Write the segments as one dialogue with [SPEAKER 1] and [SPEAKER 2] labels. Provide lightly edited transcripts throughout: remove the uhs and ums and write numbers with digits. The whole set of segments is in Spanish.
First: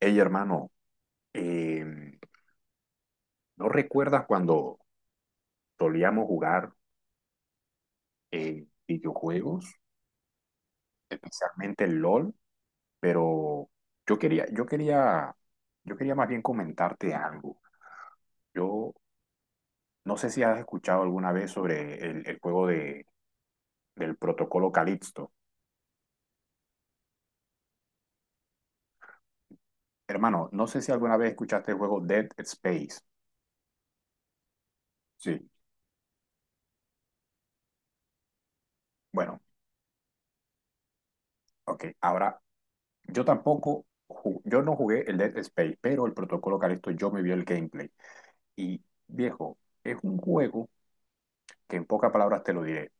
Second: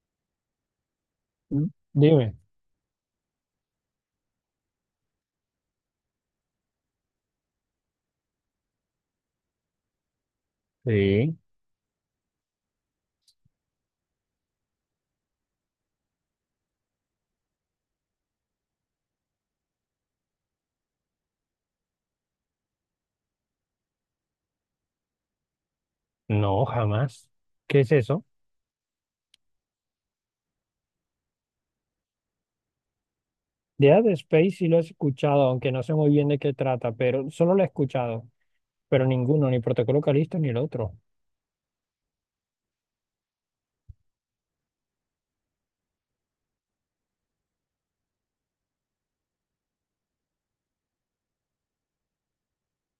[SPEAKER 1] Hey, hermano,
[SPEAKER 2] Mm.
[SPEAKER 1] em,
[SPEAKER 2] Dime.
[SPEAKER 1] ¿no recuerdas cuando solíamos jugar videojuegos,
[SPEAKER 2] Sí,
[SPEAKER 1] especialmente el LOL? Pero yo quería, yo quería, yo quería más bien comentarte algo. Yo no sé si has escuchado alguna vez sobre el juego del protocolo Calixto.
[SPEAKER 2] no, jamás. ¿Qué es eso?
[SPEAKER 1] Hermano, no sé si alguna vez escuchaste el juego Dead Space.
[SPEAKER 2] Dead Space sí lo he
[SPEAKER 1] Sí.
[SPEAKER 2] escuchado, aunque no sé muy bien de qué trata, pero solo lo he escuchado, pero
[SPEAKER 1] Bueno,
[SPEAKER 2] ninguno, ni Protocolo Calisto ni el otro.
[SPEAKER 1] ok. Ahora, yo tampoco, yo no jugué el Dead Space, pero el protocolo Calixto, yo me vi el gameplay. Y viejo, es un juego que en pocas palabras te lo diré.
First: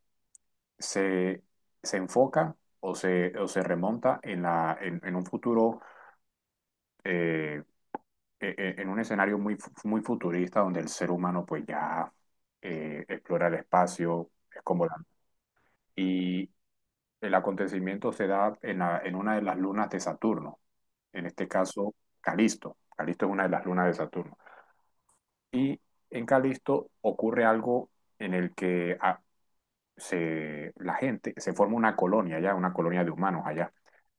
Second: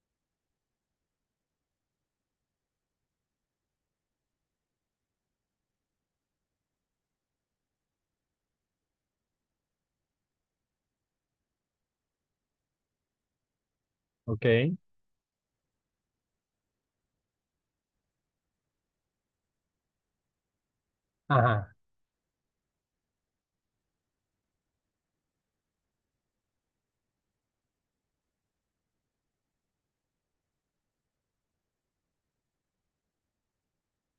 [SPEAKER 1] Se, se enfoca o se remonta en un futuro, eh, en un escenario muy futurista donde el ser humano pues ya explora el espacio, es
[SPEAKER 2] Ok.
[SPEAKER 1] como Y el acontecimiento se da en una de las lunas de Saturno, en este
[SPEAKER 2] Ajá,
[SPEAKER 1] caso Calisto. Calisto es una de las lunas de Saturno. Y en Calisto ocurre algo en el que la gente, se forma una colonia allá, una colonia de humanos allá.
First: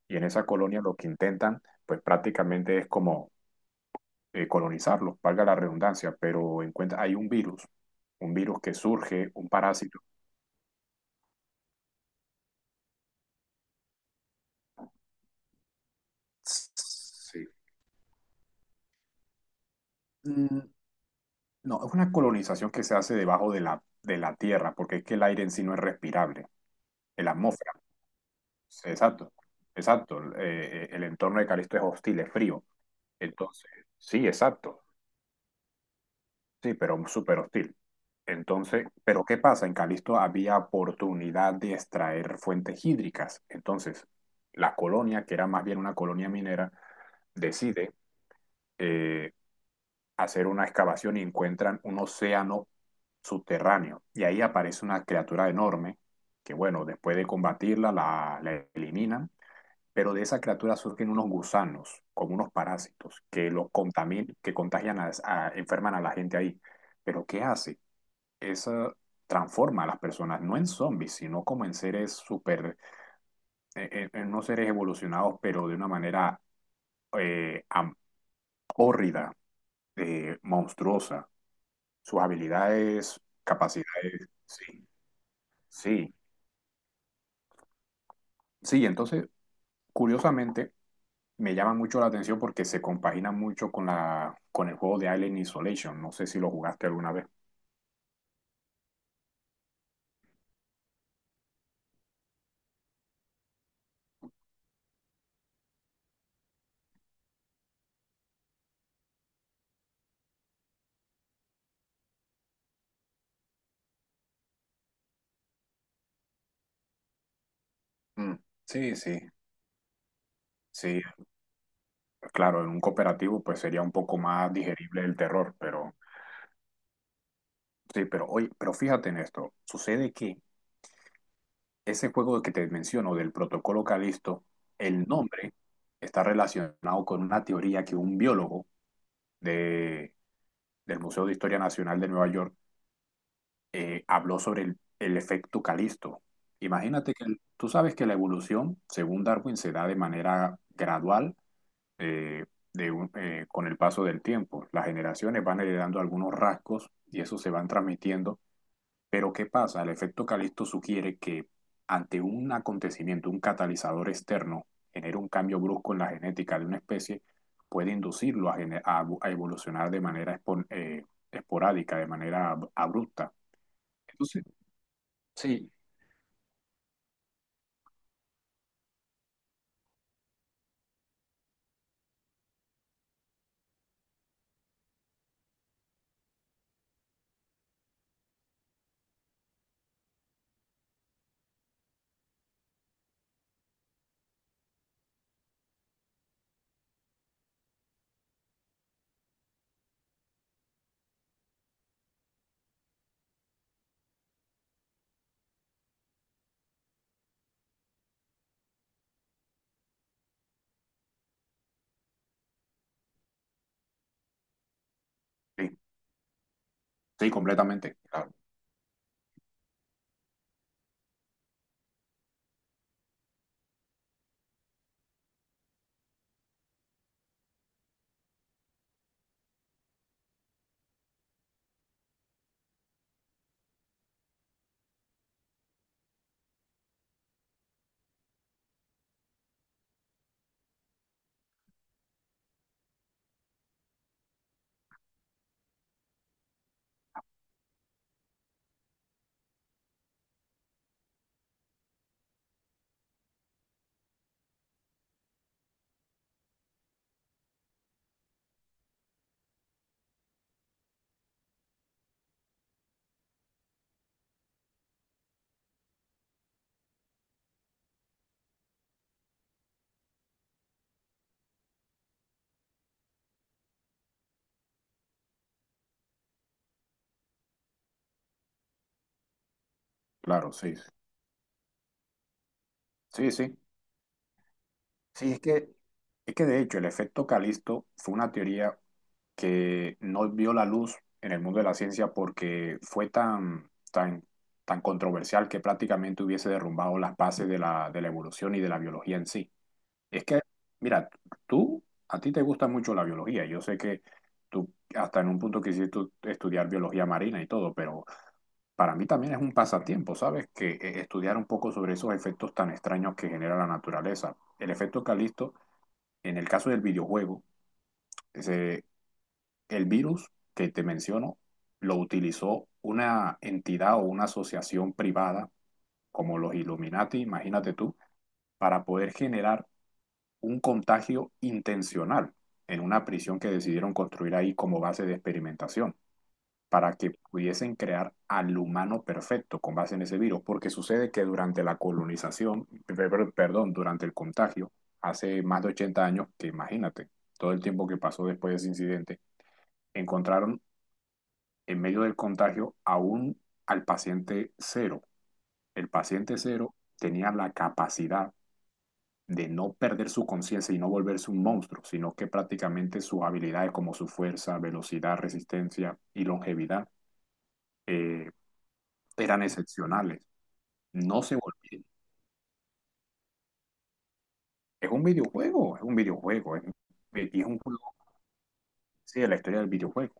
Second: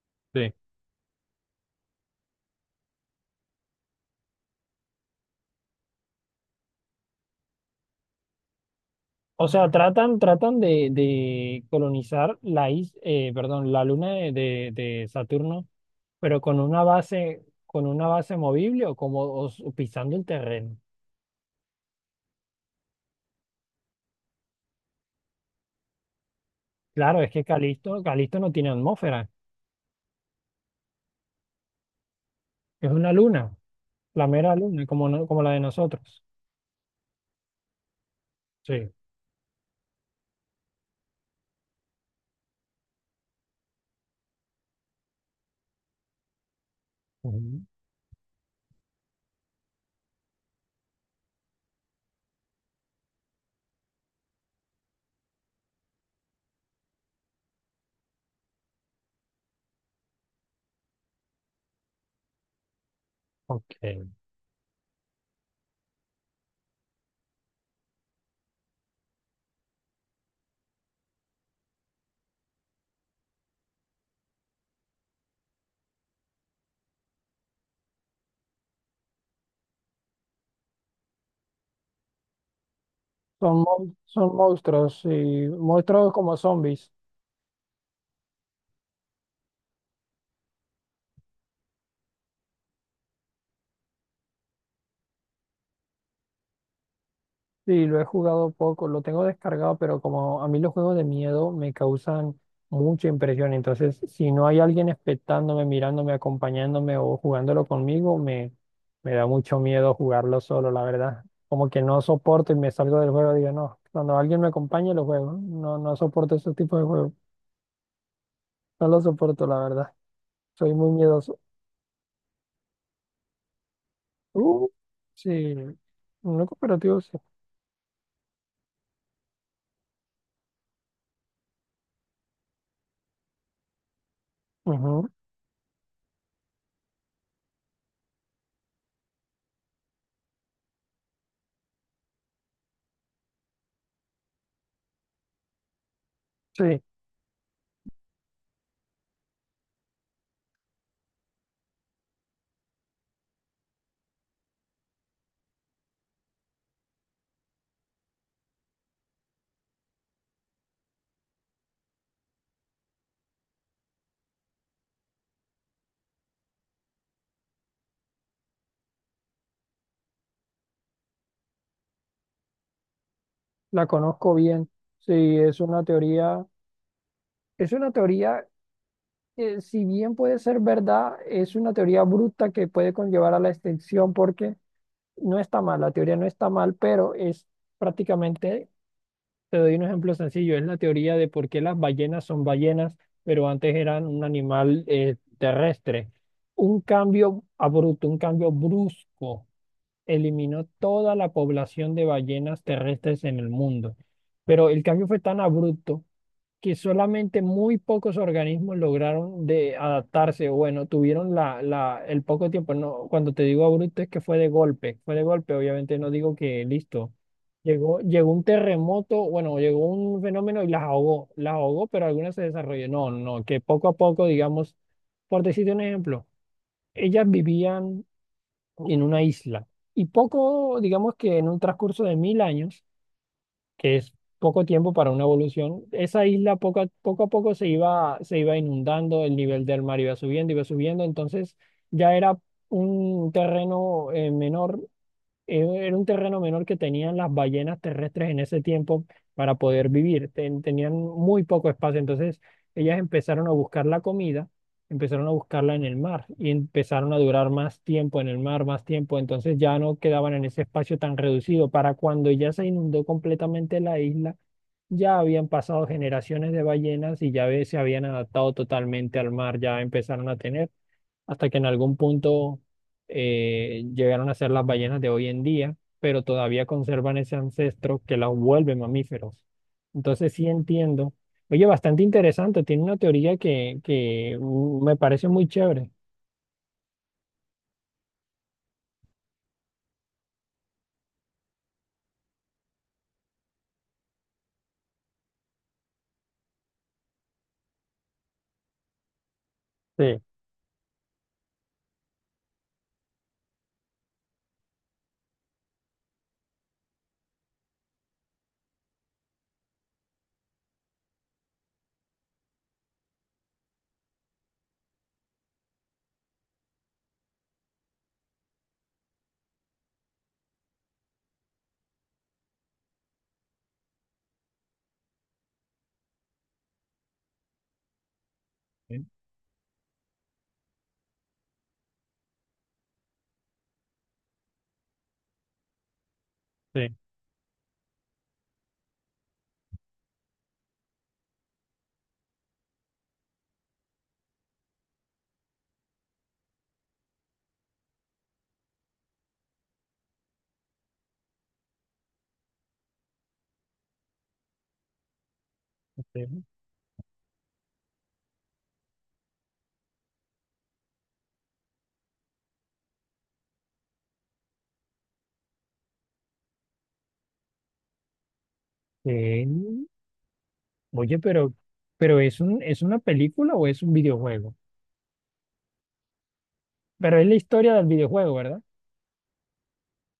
[SPEAKER 1] Y en esa
[SPEAKER 2] sí.
[SPEAKER 1] colonia lo que intentan, pues prácticamente es como colonizarlos, valga la redundancia, pero encuentra hay un virus que surge,
[SPEAKER 2] O
[SPEAKER 1] un
[SPEAKER 2] sea,
[SPEAKER 1] parásito.
[SPEAKER 2] tratan de colonizar perdón, la luna de Saturno, pero
[SPEAKER 1] Sí.
[SPEAKER 2] con una base movible o como pisando el
[SPEAKER 1] Mm,
[SPEAKER 2] terreno.
[SPEAKER 1] No, es una colonización que se hace debajo de la tierra, porque es que el aire en sí no es respirable,
[SPEAKER 2] Claro,
[SPEAKER 1] el
[SPEAKER 2] es que
[SPEAKER 1] atmósfera.
[SPEAKER 2] Calisto no tiene atmósfera,
[SPEAKER 1] Exacto, exacto. El entorno de Calisto es hostil, es frío.
[SPEAKER 2] es una luna.
[SPEAKER 1] Entonces, sí,
[SPEAKER 2] La mera
[SPEAKER 1] exacto.
[SPEAKER 2] luna, como, no- como la de nosotros.
[SPEAKER 1] Sí, pero súper hostil. Entonces,
[SPEAKER 2] Sí.
[SPEAKER 1] pero ¿qué pasa? En Calisto había oportunidad de extraer fuentes hídricas. Entonces, la colonia, que era más bien una colonia minera,
[SPEAKER 2] Ujú.
[SPEAKER 1] decide eh, hacer una excavación y encuentran un océano subterráneo. Y ahí aparece una criatura enorme que, bueno, después de combatirla, la eliminan. Pero de esa criatura surgen unos gusanos, como unos parásitos,
[SPEAKER 2] Ok.
[SPEAKER 1] que contagian a, enferman a la gente ahí. Pero ¿qué hace? Esa transforma a las personas, no en zombies, sino como en seres super, en unos seres evolucionados, pero de una manera eh, am- hórrida, monstruosa. Sus habilidades, capacidades,
[SPEAKER 2] Son
[SPEAKER 1] sí,
[SPEAKER 2] monstruos, y monstruos
[SPEAKER 1] sí,
[SPEAKER 2] como zombies.
[SPEAKER 1] sí. Entonces, curiosamente, me llama mucho la atención porque se compagina mucho con con el juego de Alien Isolation. No sé si lo jugaste alguna vez.
[SPEAKER 2] Sí, lo he jugado poco, lo tengo descargado, pero como a mí los juegos de miedo me causan mucha impresión, entonces si no hay alguien expectándome, mirándome, acompañándome o jugándolo conmigo, me da mucho miedo jugarlo solo, la verdad. Como que no soporto y me salgo del juego, digo, no, cuando alguien me acompañe lo juego, no, no soporto ese tipo de juegos,
[SPEAKER 1] Mm.
[SPEAKER 2] no
[SPEAKER 1] Sí,
[SPEAKER 2] lo
[SPEAKER 1] sí,
[SPEAKER 2] soporto, la verdad. Soy muy
[SPEAKER 1] sí.
[SPEAKER 2] miedoso.
[SPEAKER 1] Claro, en un cooperativo, pues sería un poco más
[SPEAKER 2] Uh,
[SPEAKER 1] digerible el
[SPEAKER 2] sí,
[SPEAKER 1] terror, pero
[SPEAKER 2] una cooperativa, sí.
[SPEAKER 1] Sí, pero oye, pero fíjate en esto. Sucede que ese juego que te menciono del protocolo Calisto,
[SPEAKER 2] Ujú.
[SPEAKER 1] el nombre está relacionado con una teoría que un biólogo de, del Museo de Historia Nacional de Nueva York habló sobre el efecto Calisto.
[SPEAKER 2] Sí,
[SPEAKER 1] Imagínate que tú sabes que la evolución, según Darwin, se da de manera gradual eh, con el paso del tiempo. Las generaciones van heredando algunos rasgos y eso se van transmitiendo. Pero ¿qué pasa? El efecto Calisto sugiere que ante un acontecimiento, un catalizador externo, genera un cambio brusco en la genética de una especie, puede inducirlo a, gener- a- bu- a evolucionar de manera esporádica, de manera abrupta.
[SPEAKER 2] la conozco
[SPEAKER 1] Entonces,
[SPEAKER 2] bien. Sí,
[SPEAKER 1] sí,
[SPEAKER 2] es una teoría que si bien puede ser verdad, es una teoría bruta que puede conllevar a la extinción porque no está mal, la teoría no está mal, pero es prácticamente, te doy un ejemplo sencillo, es la teoría de por qué las ballenas son ballenas, pero antes eran un animal terrestre. Un cambio abrupto, un cambio brusco eliminó toda la población de ballenas terrestres en el mundo. Pero el cambio fue tan abrupto que solamente muy pocos organismos lograron de adaptarse, o bueno, tuvieron el poco tiempo. No, cuando te digo abrupto es que fue de golpe,
[SPEAKER 1] sí,
[SPEAKER 2] obviamente no digo que listo.
[SPEAKER 1] sí, completamente.
[SPEAKER 2] Llegó
[SPEAKER 1] Claro,
[SPEAKER 2] un terremoto, bueno, llegó un fenómeno y las ahogó, pero algunas se desarrolló. No, no, no, que poco a poco, digamos, por decirte un ejemplo, ellas vivían en una isla. Y poco, digamos que en un transcurso de 1000 años, que es poco tiempo para una evolución, esa isla poco a poco, a poco se iba inundando, el nivel del mar iba subiendo, entonces ya era un terreno menor era un terreno menor que tenían las ballenas terrestres en ese tiempo para poder vivir. Tenían muy poco espacio. Entonces, ellas empezaron a buscar la comida, empezaron a buscarla en el mar y empezaron a durar más tiempo en el mar, más tiempo. Entonces, ya no quedaban en ese espacio tan reducido. Para cuando ya se inundó completamente la isla, ya habían pasado generaciones de ballenas y se habían adaptado totalmente al mar, ya empezaron a tener hasta que en algún punto llegaron a ser las ballenas de hoy en día, pero todavía conservan ese ancestro que las vuelve mamíferos. Entonces sí
[SPEAKER 1] claro, sí.
[SPEAKER 2] entiendo. Oye, bastante interesante, tiene una
[SPEAKER 1] Sí,
[SPEAKER 2] teoría
[SPEAKER 1] sí.
[SPEAKER 2] que, me parece
[SPEAKER 1] sí, es
[SPEAKER 2] muy
[SPEAKER 1] que
[SPEAKER 2] chévere.
[SPEAKER 1] Es que de hecho el efecto Calisto fue una teoría que no vio la luz en el mundo de la ciencia porque fue tan, tan, tan controversial que prácticamente hubiese derrumbado las bases de de la evolución y de la biología en sí.
[SPEAKER 2] Sí,
[SPEAKER 1] Es que, mira, a ti te gusta mucho la biología. Yo sé que tú hasta en un punto quisiste estudiar biología marina y todo, pero para mí también es un pasatiempo, ¿sabes? Que estudiar un poco sobre esos efectos tan extraños que genera la naturaleza. El efecto Calisto en el caso del videojuego, ese- el virus que te menciono lo utilizó una entidad o una asociación privada como los Illuminati, imagínate tú, para
[SPEAKER 2] sí,
[SPEAKER 1] poder generar un contagio intencional en una prisión que decidieron construir ahí como base de experimentación
[SPEAKER 2] sí.
[SPEAKER 1] para que pudiesen crear al humano perfecto con base en ese virus, porque sucede que durante la colonización, perdón, durante el contagio, hace más de 80 años, que imagínate, todo el tiempo que pasó después de ese incidente, encontraron en medio del contagio aún al paciente cero. El paciente
[SPEAKER 2] Sí.
[SPEAKER 1] cero tenía la capacidad de no perder su conciencia y no volverse un monstruo, sino que prácticamente sus habilidades como su fuerza, velocidad, resistencia y longevidad eh, eran
[SPEAKER 2] Eh,
[SPEAKER 1] excepcionales.
[SPEAKER 2] oye,
[SPEAKER 1] No se volvieron.
[SPEAKER 2] pero ¿es un, es una película o es un videojuego?
[SPEAKER 1] Es un videojuego.
[SPEAKER 2] Pero es la
[SPEAKER 1] Y es un
[SPEAKER 2] historia del
[SPEAKER 1] juego,
[SPEAKER 2] videojuego, ¿verdad?
[SPEAKER 1] sí, de la historia del videojuego.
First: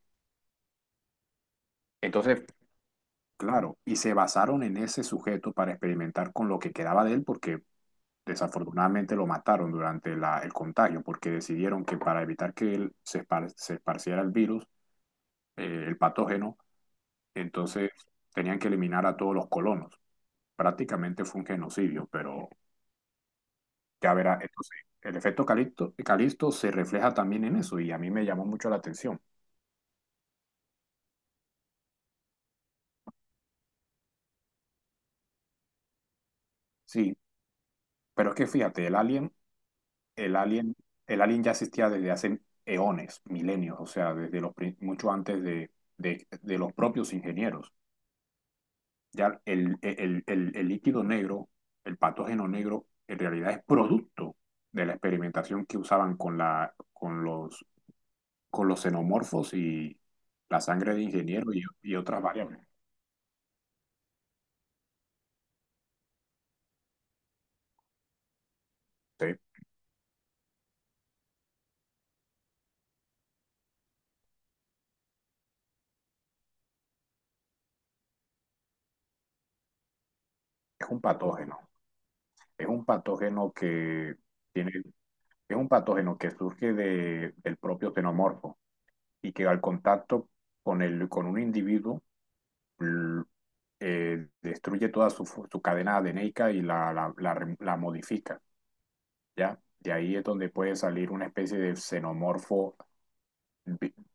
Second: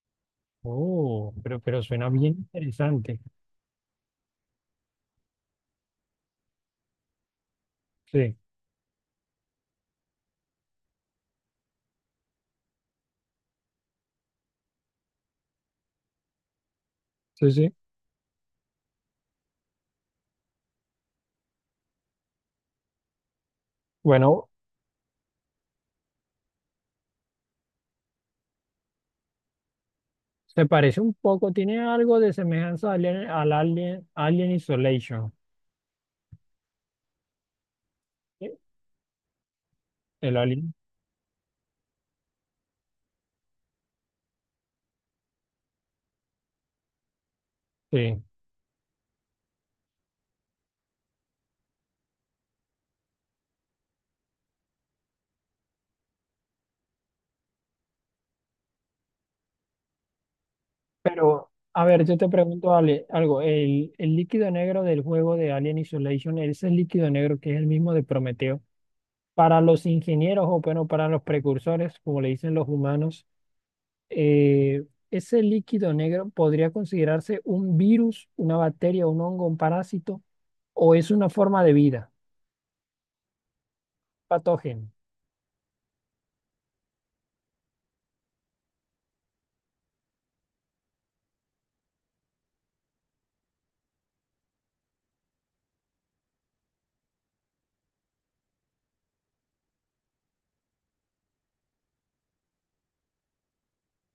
[SPEAKER 2] Oh, pero suena bien
[SPEAKER 1] Entonces,
[SPEAKER 2] interesante.
[SPEAKER 1] claro, y se basaron en ese sujeto para experimentar con lo que quedaba de él, porque
[SPEAKER 2] Sí,
[SPEAKER 1] desafortunadamente lo mataron durante el contagio, porque decidieron que para evitar que él se esparciera el virus, el patógeno,
[SPEAKER 2] sí, sí.
[SPEAKER 1] entonces tenían que eliminar a todos los colonos. Prácticamente fue un genocidio, pero ya verá,
[SPEAKER 2] Bueno,
[SPEAKER 1] entonces el efecto Calixto. Calixto se refleja también en eso y a mí me llamó mucho la atención.
[SPEAKER 2] se parece un poco, tiene algo de semejanza al Alien, Alien Isolation.
[SPEAKER 1] Sí, pero es que
[SPEAKER 2] ¿Sí?
[SPEAKER 1] fíjate, el
[SPEAKER 2] El Alien,
[SPEAKER 1] alien, el alien ya existía desde hace eones, milenios, o sea, mucho antes de, de los propios ingenieros.
[SPEAKER 2] sí.
[SPEAKER 1] Ya el líquido negro, el patógeno negro, en realidad es producto de la experimentación que usaban con con los xenomorfos y la sangre de
[SPEAKER 2] Pero,
[SPEAKER 1] ingeniero y,
[SPEAKER 2] a
[SPEAKER 1] y
[SPEAKER 2] ver, yo
[SPEAKER 1] otras
[SPEAKER 2] te
[SPEAKER 1] variables.
[SPEAKER 2] pregunto, Ale, algo. El líquido negro del juego de Alien Isolation, ese líquido negro que es el mismo de Prometeo,
[SPEAKER 1] Sí,
[SPEAKER 2] para los ingenieros o bueno, para los precursores, como le dicen los humanos, eh, ese líquido negro podría considerarse un virus, una bacteria, un hongo, un parásito,
[SPEAKER 1] es
[SPEAKER 2] o
[SPEAKER 1] un
[SPEAKER 2] es una
[SPEAKER 1] patógeno.
[SPEAKER 2] forma de vida,
[SPEAKER 1] Es un patógeno que tiene,
[SPEAKER 2] patógeno.
[SPEAKER 1] es un patógeno que surge del propio xenomorfo. Y que al contacto con un individuo destruye toda su cadena adeneica y la modifica, ¿ya? De ahí es donde puede salir una especie de xenomorfo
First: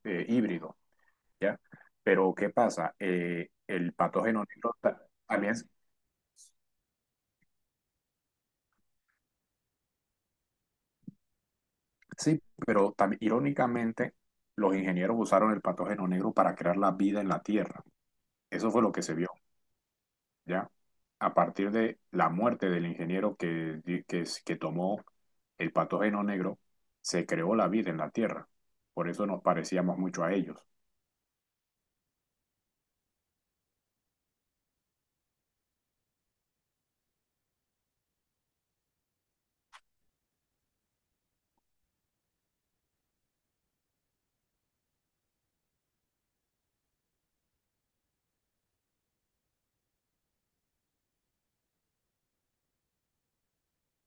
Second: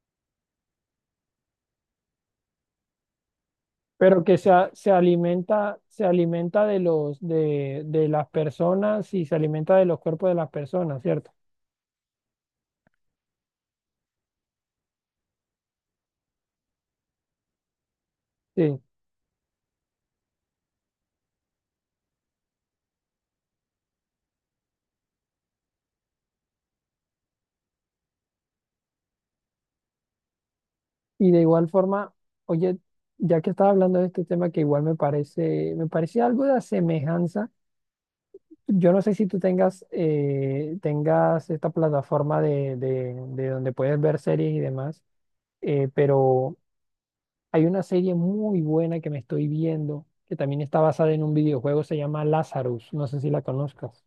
[SPEAKER 1] híbrido, ¿ya? Pero ¿qué pasa? El
[SPEAKER 2] Pero que
[SPEAKER 1] patógeno negro también,
[SPEAKER 2] se alimenta de de las personas y se alimenta de los cuerpos de las personas, ¿cierto?
[SPEAKER 1] sí, pero también irónicamente los ingenieros usaron el patógeno negro para crear la vida en la Tierra. Eso
[SPEAKER 2] Sí.
[SPEAKER 1] fue lo que se vio. ¿Ya? A partir de la muerte del ingeniero que tomó el patógeno negro, se creó la vida en la Tierra. Por eso nos parecíamos mucho a ellos.
[SPEAKER 2] Y de igual forma, oye, ya que estaba hablando de este tema que igual me parece algo de semejanza. Yo no sé si tú tengas, tengas esta plataforma de donde puedes ver series y demás, pero hay una serie muy buena que me estoy viendo, que también está basada en un videojuego, se llama Lazarus. No sé si la conozcas.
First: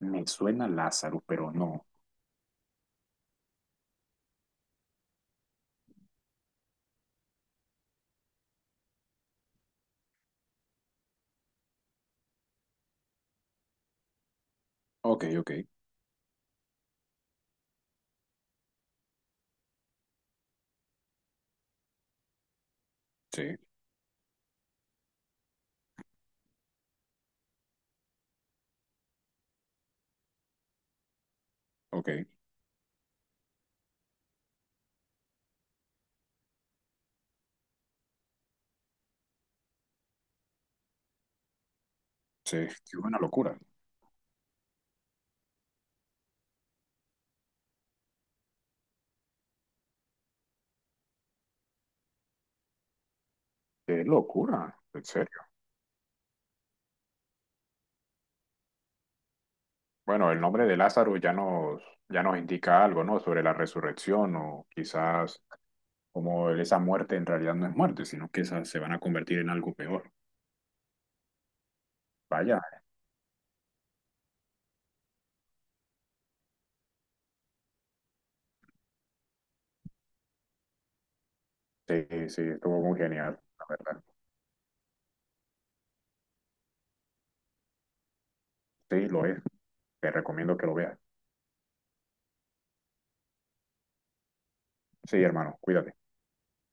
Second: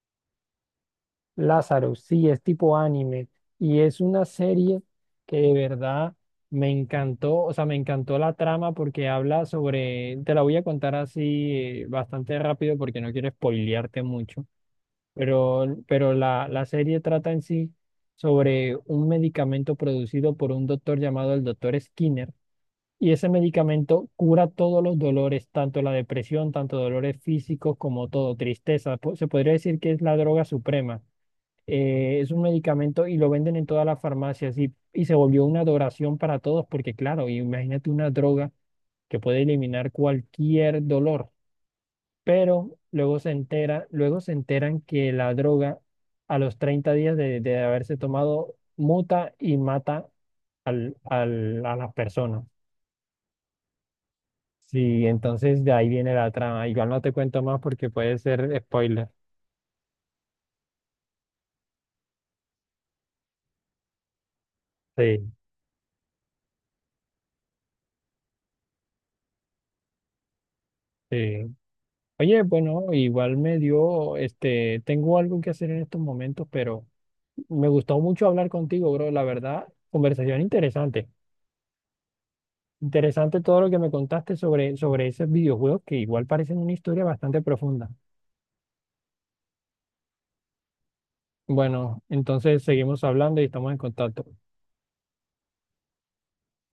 [SPEAKER 1] Me suena Lázaro, pero no.
[SPEAKER 2] Lázaro, sí, es tipo anime y es una serie que de verdad me encantó, o sea, me encantó la trama porque habla sobre, te la voy a contar así bastante rápido porque no quiero spoilearte mucho,
[SPEAKER 1] Ok, ok,
[SPEAKER 2] pero la serie trata en sí sobre un medicamento producido por un doctor llamado el doctor Skinner y ese
[SPEAKER 1] sí,
[SPEAKER 2] medicamento cura todos los dolores, tanto la depresión, tanto dolores físicos como todo, tristeza, se podría decir que es la droga suprema.
[SPEAKER 1] ok,
[SPEAKER 2] Es un medicamento y lo venden en todas las farmacias y se volvió una adoración para todos porque claro, imagínate una droga que puede eliminar cualquier dolor,
[SPEAKER 1] sí.
[SPEAKER 2] pero
[SPEAKER 1] Qué
[SPEAKER 2] luego
[SPEAKER 1] buena
[SPEAKER 2] se
[SPEAKER 1] locura.
[SPEAKER 2] entera, luego se enteran que la droga a los 30 días de haberse tomado muta y mata a las personas.
[SPEAKER 1] Qué locura, en
[SPEAKER 2] Sí,
[SPEAKER 1] serio.
[SPEAKER 2] entonces de ahí viene la trama. Igual no te cuento más porque puede ser spoiler.
[SPEAKER 1] Bueno, el nombre de Lázaro ya nos indica algo, ¿no? Sobre la resurrección o
[SPEAKER 2] Sí,
[SPEAKER 1] quizás como esa muerte en realidad no es muerte, sino que se van a convertir en algo peor.
[SPEAKER 2] sí. Oye,
[SPEAKER 1] Vaya,
[SPEAKER 2] bueno, igual me dio, este, tengo algo que hacer en estos momentos, pero me gustó mucho hablar contigo, bro. La verdad, conversación interesante.
[SPEAKER 1] sí, sí, estuvo muy
[SPEAKER 2] Interesante
[SPEAKER 1] genial,
[SPEAKER 2] todo
[SPEAKER 1] la
[SPEAKER 2] lo que me
[SPEAKER 1] verdad.
[SPEAKER 2] contaste sobre, sobre esos videojuegos que igual parecen una historia bastante profunda.
[SPEAKER 1] Sí, lo es. Te recomiendo que lo veas.
[SPEAKER 2] Bueno, entonces seguimos hablando y estamos en contacto.
[SPEAKER 1] Sí, hermano, cuídate.